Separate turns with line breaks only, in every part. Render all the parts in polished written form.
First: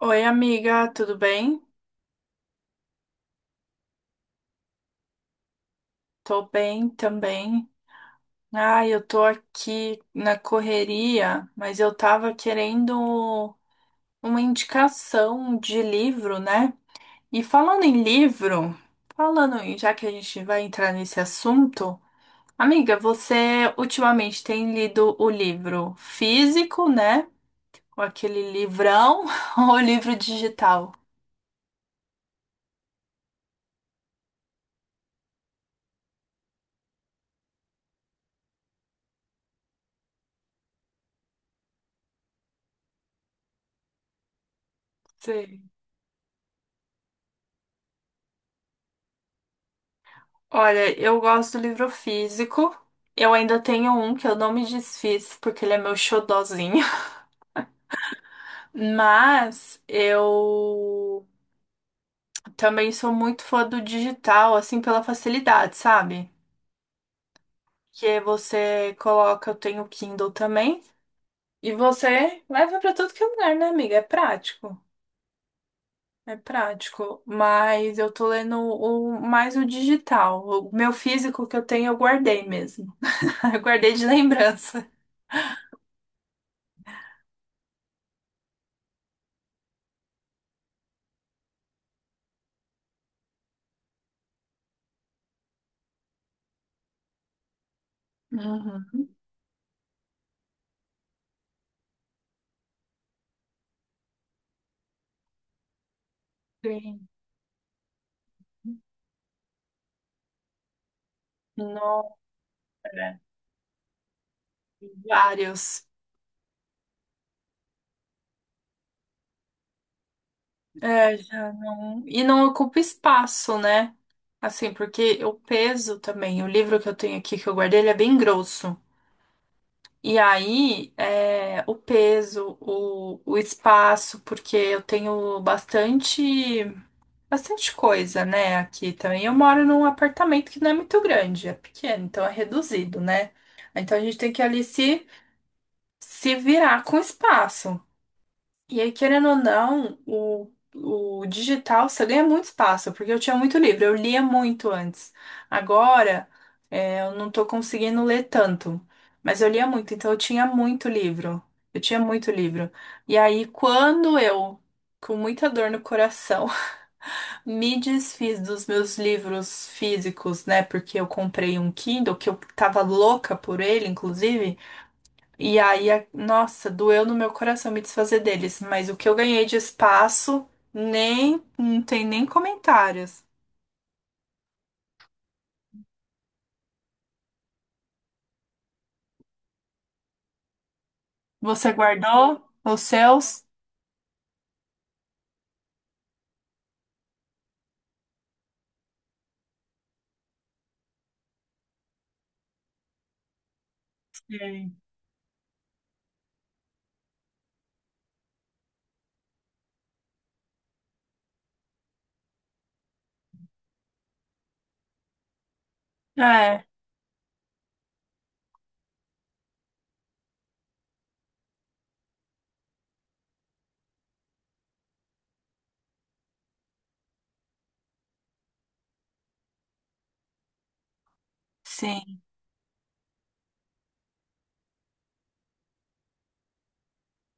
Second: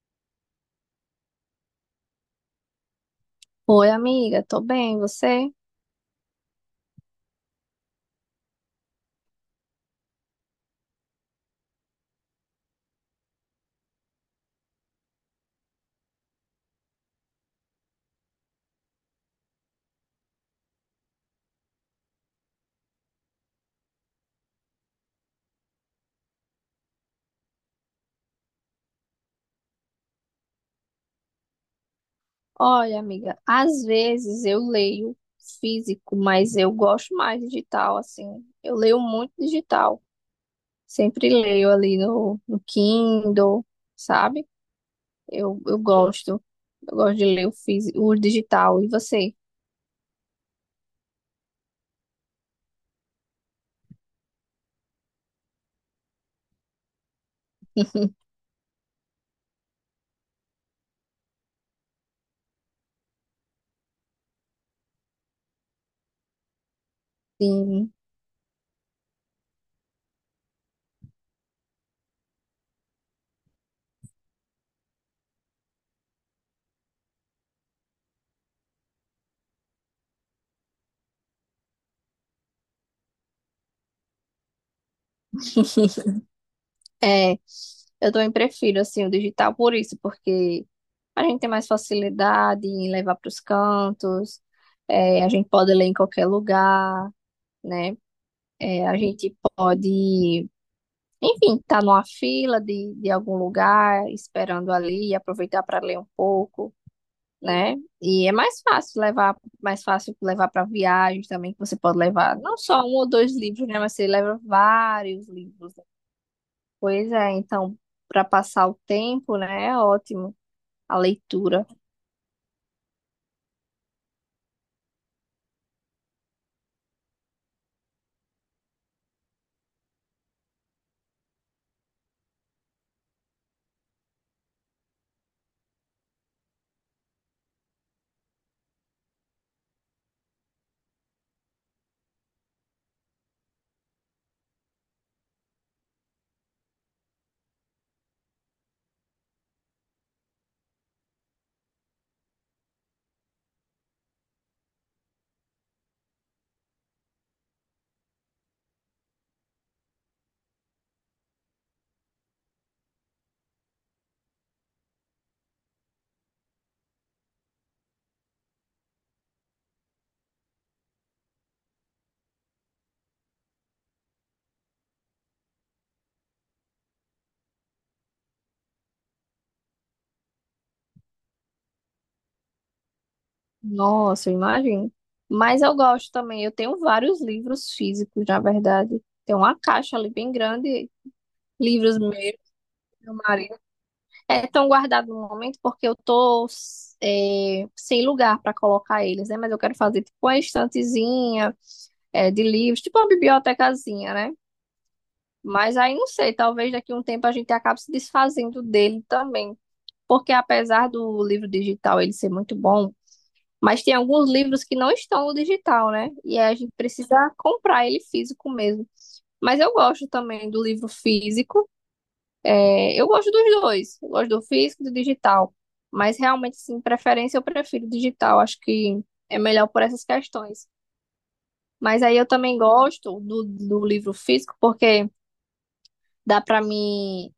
Oi, amiga, tudo bem?
Oi, amiga, tô bem, você?
Tô bem também. Ah, eu tô aqui na correria, mas eu tava querendo uma indicação de livro, né? E falando em livro, já que a gente vai entrar nesse assunto, amiga, você ultimamente tem lido o livro físico, né? Ou aquele livrão, ou o livro digital?
Olha, amiga, às vezes eu leio físico, mas eu gosto mais digital, assim. Eu leio muito digital. Sempre leio ali no Kindle, sabe? Eu gosto. Eu gosto de ler o físico, o digital. E você?
Olha, eu gosto do livro físico. Eu ainda tenho um que eu não me desfiz porque ele é meu xodozinho. Mas eu também sou muito fã do digital, assim, pela facilidade, sabe?
Sim.
Que é você coloca, eu tenho Kindle também, e você leva pra tudo que é lugar, né, amiga? É prático. É prático, mas eu tô lendo mais o digital. O meu físico que eu tenho eu guardei mesmo. Eu guardei de lembrança.
É, eu também prefiro, assim, o digital por isso, porque a gente tem mais facilidade em levar para os cantos, é, a gente pode ler em qualquer lugar, né? É, a
Uhum.
gente pode, enfim, estar numa fila de algum lugar, esperando ali, e aproveitar para ler um pouco,
Sim.
né? E é mais fácil levar para viagens também, que você pode
Nossa,
levar não só um ou dois livros, né? Mas você leva vários livros.
vários.
Pois é, então, para passar o tempo, né? É ótimo a
É, já
leitura.
não. E não ocupa espaço, né? Assim, porque o peso também, o livro que eu tenho aqui que eu guardei, ele é bem grosso. E aí, é, o peso, o espaço, porque eu tenho bastante, bastante coisa, né, aqui também. Eu moro num apartamento que não é muito grande, é pequeno, então é reduzido, né? Então a gente tem que ali se virar com espaço. E aí, querendo ou não, o digital você ganha muito espaço, porque eu tinha muito livro, eu lia muito antes. Agora, é, eu não tô conseguindo ler tanto, mas eu lia muito, então eu tinha muito livro. Eu tinha muito livro. E aí, quando eu, com muita dor no coração, me desfiz dos meus livros físicos, né? Porque eu comprei um Kindle, que eu tava louca por ele, inclusive. E aí, nossa, doeu no meu coração me desfazer deles, mas o que eu ganhei de espaço, nem, não tem nem comentários.
Nossa, eu imagino. Mas eu gosto também, eu tenho vários livros físicos, na verdade. Tem uma caixa ali bem grande,
Você
livros meus.
guardou os
Meu
seus?
marido é tão guardado no momento porque eu tô sem lugar para colocar eles, né? Mas eu quero fazer tipo uma estantezinha de livros, tipo uma bibliotecazinha, né?
Sim.
Mas aí não sei, talvez daqui a um tempo a gente acabe se desfazendo dele também. Porque apesar do livro digital ele ser muito bom, mas tem alguns livros que não estão no digital, né? E aí a
É,
gente precisa comprar ele físico mesmo. Mas eu gosto também do livro físico. É, eu gosto dos dois, eu gosto do físico e do digital, mas realmente, sim, preferência eu prefiro digital, acho que é melhor por essas questões. Mas aí
sim.
eu também gosto do livro físico, porque dá para mim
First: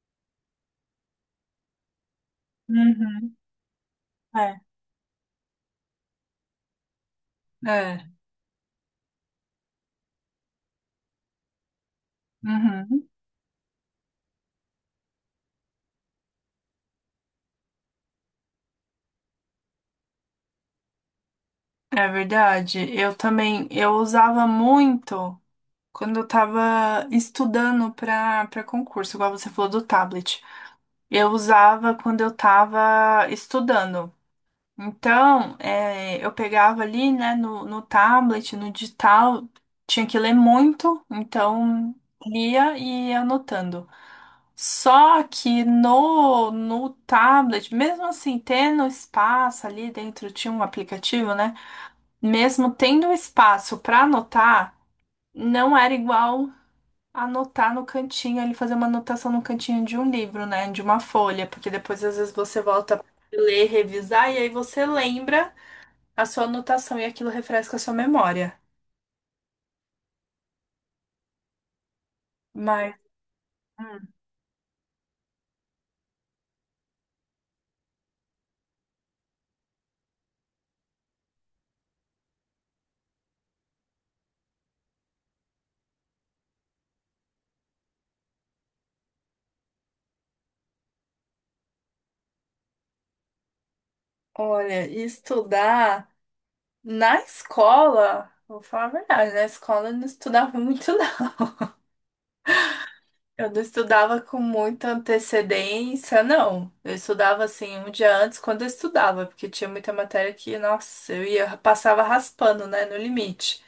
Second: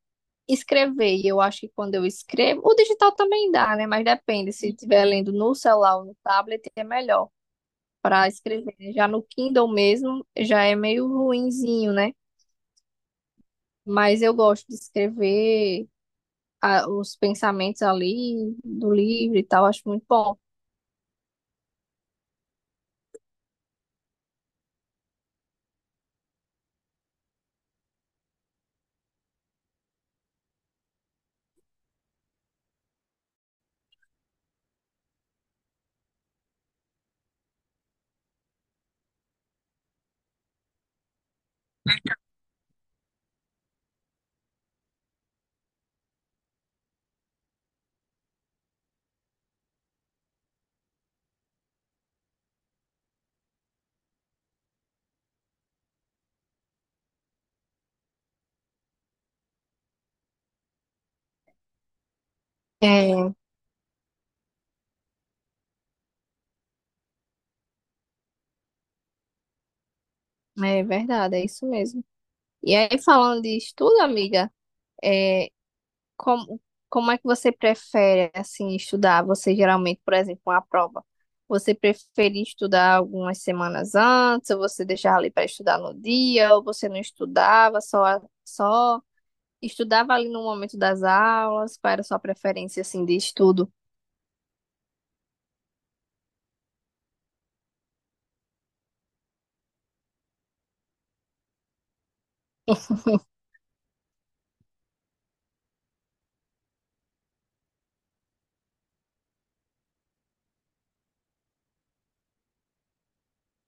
escrever, e eu acho que quando eu escrevo, o digital
Uhum.
também dá, né? Mas depende,
É,
se estiver lendo no celular ou no tablet, é melhor
é.
para escrever. Né? Já no Kindle mesmo, já é meio ruinzinho, né?
Uhum.
Mas eu gosto de escrever os pensamentos ali do livro e tal, acho muito bom.
É verdade. Eu também, eu usava muito quando eu tava estudando para para concurso, igual você falou do tablet. Eu usava quando eu tava estudando. Então, eu pegava ali, né, no tablet, no digital, tinha que ler muito, então lia e ia anotando. Só que no tablet, mesmo assim, tendo espaço ali dentro, tinha um aplicativo, né? Mesmo tendo espaço para anotar, não era igual anotar no cantinho, ele fazer uma anotação no cantinho de um livro, né, de uma folha, porque depois às vezes você volta a
É,
ler, revisar, e aí você lembra a sua anotação e aquilo refresca a sua memória.
é verdade, é isso mesmo. E
Mas,
aí, falando de estudo,
hum,
amiga, é, como, como é que você prefere, assim, estudar? Você geralmente, por exemplo, uma prova, você prefere estudar algumas semanas antes, ou você deixava ali para estudar no dia, ou você não estudava, só estudava ali no momento das aulas? Qual era a sua preferência, assim, de estudo?
olha, estudar na escola, vou falar a verdade, na escola eu não estudava muito, não. Eu não estudava com muita antecedência, não. Eu estudava assim um dia antes quando eu estudava, porque tinha muita matéria que, nossa, eu ia passava raspando, né, no limite.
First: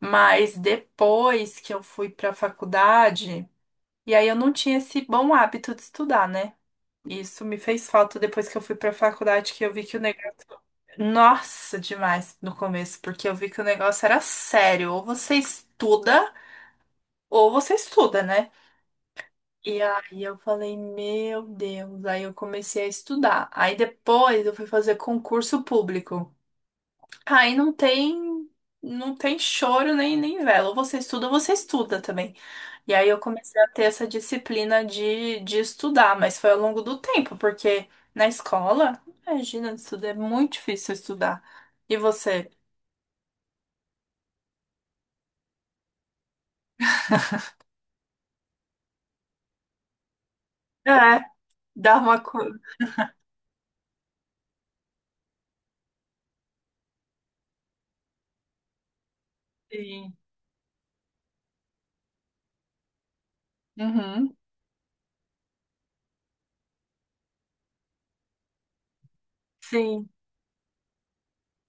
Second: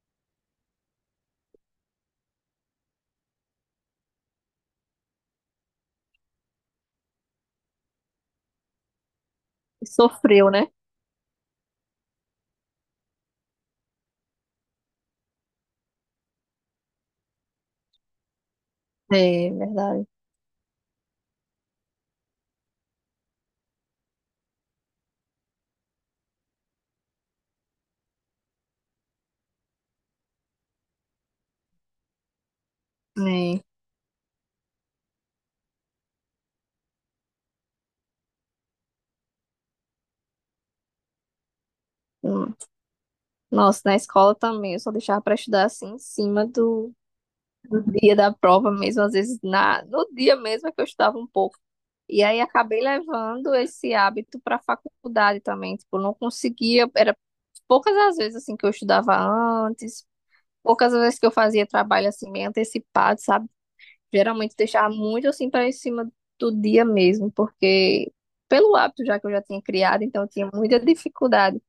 Mas depois que eu fui para a faculdade, e aí eu não tinha esse bom hábito de estudar, né? Isso me fez falta depois que eu fui pra faculdade, que eu vi que o negócio.
Sofreu, né?
Nossa, demais no começo, porque eu vi que o negócio era sério. Ou você estuda, né?
É
E
verdade.
aí eu falei, meu Deus. Aí eu comecei a estudar. Aí depois eu fui fazer concurso público. Aí não tem, não tem choro nem vela. Ou você estuda também. E aí eu comecei
É.
a ter essa disciplina de estudar, mas foi ao longo do tempo, porque na escola, imagina, estudar é muito difícil estudar. E você?
Nossa, na escola também, eu só deixava para estudar assim em cima do dia da prova mesmo, às vezes no dia mesmo é que eu estudava
É,
um pouco.
dá uma
E aí
coisa.
acabei levando esse hábito para a faculdade também, tipo, não conseguia, era poucas as vezes assim que eu estudava antes,
Sim.
poucas as vezes que eu fazia trabalho assim meio antecipado, sabe?
Uhum,
Geralmente deixava muito assim para em cima do dia mesmo, porque pelo hábito já que eu já tinha criado,
sim.
então eu tinha muita dificuldade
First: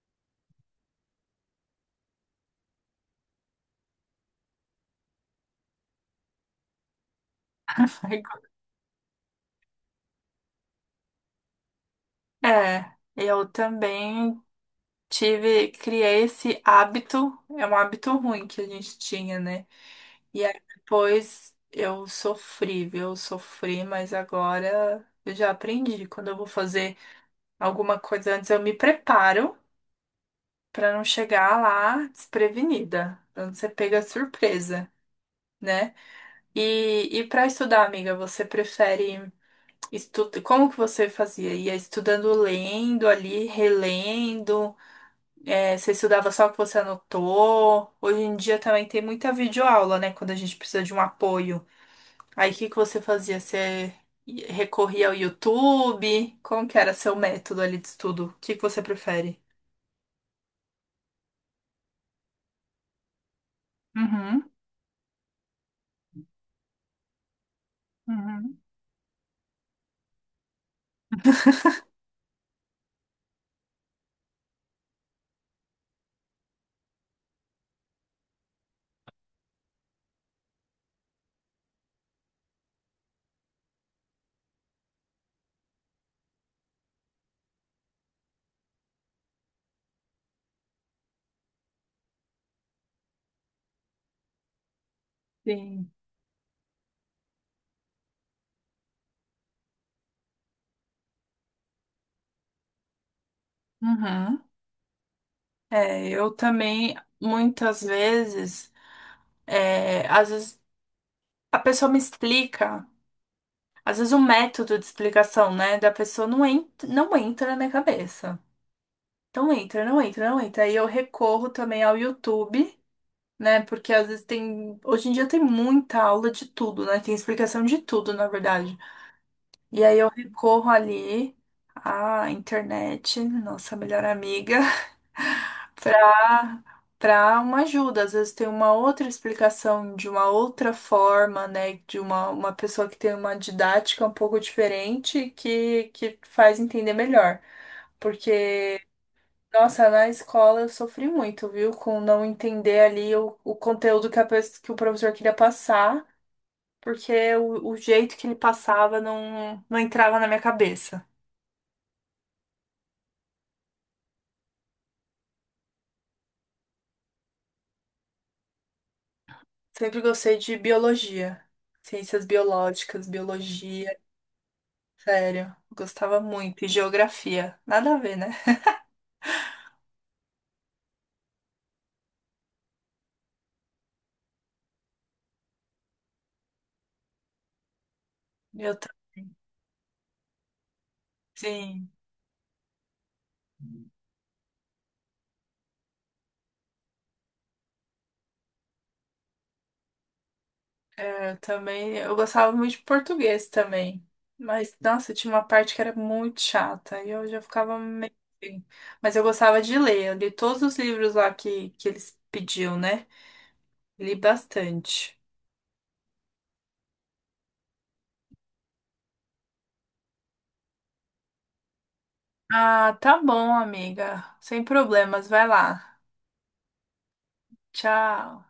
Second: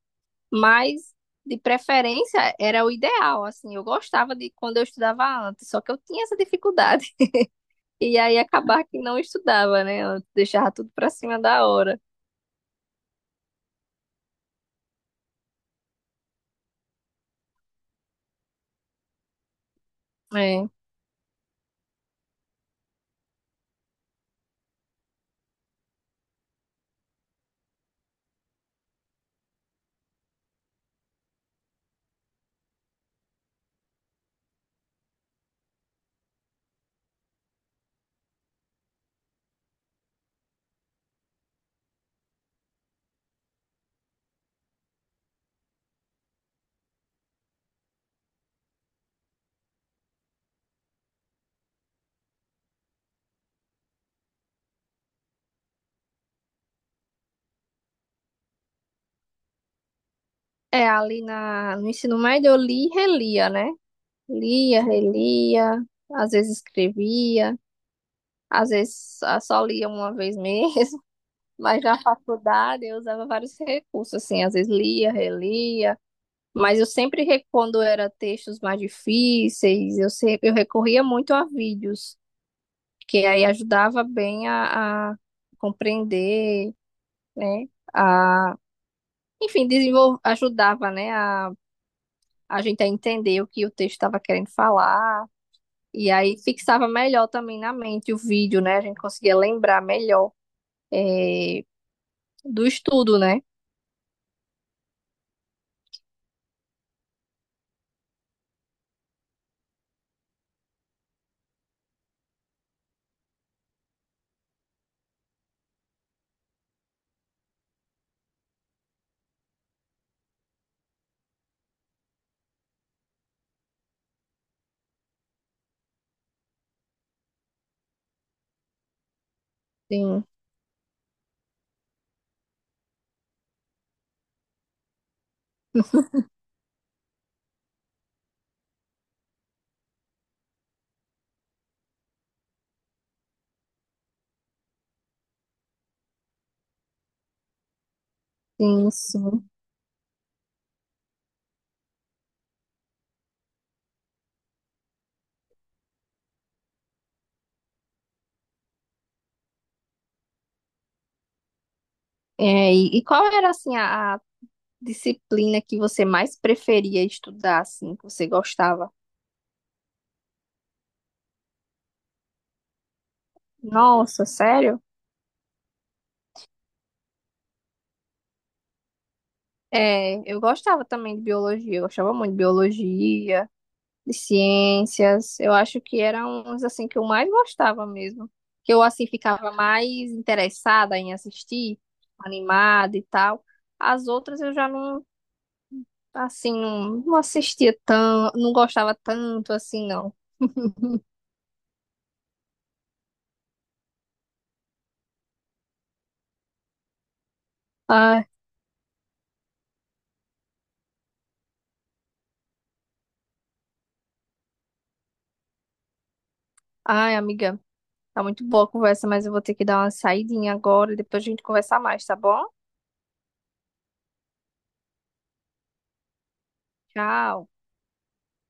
mas, de preferência, era o ideal, assim. Eu gostava de quando eu estudava antes, só que eu tinha essa dificuldade. E aí acabar que não estudava, né? Eu deixava tudo pra cima da hora.
É, eu também tive, criei esse hábito, é um hábito ruim que a gente tinha, né? E aí
É,
depois eu sofri, viu? Eu sofri, mas agora eu já aprendi. Quando eu vou fazer alguma coisa antes, eu me preparo pra não chegar lá desprevenida, pra não ser pega de surpresa, né? E para estudar, amiga, você prefere estudar? Como que você fazia? Ia estudando lendo ali, relendo? É, você estudava só o que você anotou? Hoje em dia também tem muita videoaula, né? Quando a gente precisa de um apoio. Aí o que que você fazia? Você recorria ao YouTube? Como que era seu método ali de estudo? O que que você prefere?
é ali na, no ensino médio eu li e relia, né?
Uhum,
Lia, relia, às vezes escrevia,
uhum,
às vezes ah, só lia uma vez mesmo, mas na faculdade eu usava vários recursos, assim, às vezes lia, relia, mas eu sempre, quando era textos mais difíceis, eu, eu recorria muito a vídeos, que aí ajudava bem a compreender, né? A, enfim, ajudava, né? A gente a entender o que o texto estava querendo falar.
sim.
E aí fixava melhor também na mente o vídeo, né? A gente conseguia lembrar melhor eh, do estudo, né?
Uhum. É, eu também, muitas vezes, é, às vezes a pessoa me explica, às vezes o método de explicação, né, da pessoa entra, não entra na minha cabeça. Então entra, não entra, não entra. Aí eu recorro também ao YouTube, né? Porque às vezes tem. Hoje em dia tem muita aula de tudo, né? Tem explicação de tudo, na verdade. E aí eu
Sim,
recorro ali à internet, nossa melhor amiga, pra, pra uma ajuda. Às vezes tem uma outra explicação de uma outra forma, né? De uma pessoa que tem uma didática um pouco diferente que faz entender melhor. Porque
sim, sim.
nossa, na escola eu sofri muito, viu? Com não entender ali o conteúdo que, que o professor queria passar, porque o jeito que ele passava não entrava na minha cabeça.
É, e qual era, assim, a disciplina que você mais preferia estudar, assim, que você gostava?
Sempre gostei de biologia, ciências biológicas, biologia,
Nossa, sério?
sério, gostava muito. E geografia, nada a ver, né?
É, eu gostava também de biologia, eu gostava muito de biologia, de ciências. Eu acho que eram uns assim que eu mais gostava mesmo, que
Eu,
eu
ta-
assim ficava mais interessada em assistir,
sim.
animada e tal. As outras eu já não assim não, não assistia tanto, não gostava tanto assim não.
É, eu também, eu gostava muito de português também. Mas, nossa, tinha uma parte que era muito chata e eu já ficava meio.
Ai,
Assim. Mas eu gostava de ler, eu li todos os livros lá que eles pediam, né? Li bastante.
ai, amiga. Tá muito boa a conversa, mas eu vou ter que dar uma saidinha agora e depois a gente conversar mais, tá bom?
Ah, tá bom, amiga. Sem problemas, vai lá.
Tchau.
Tchau.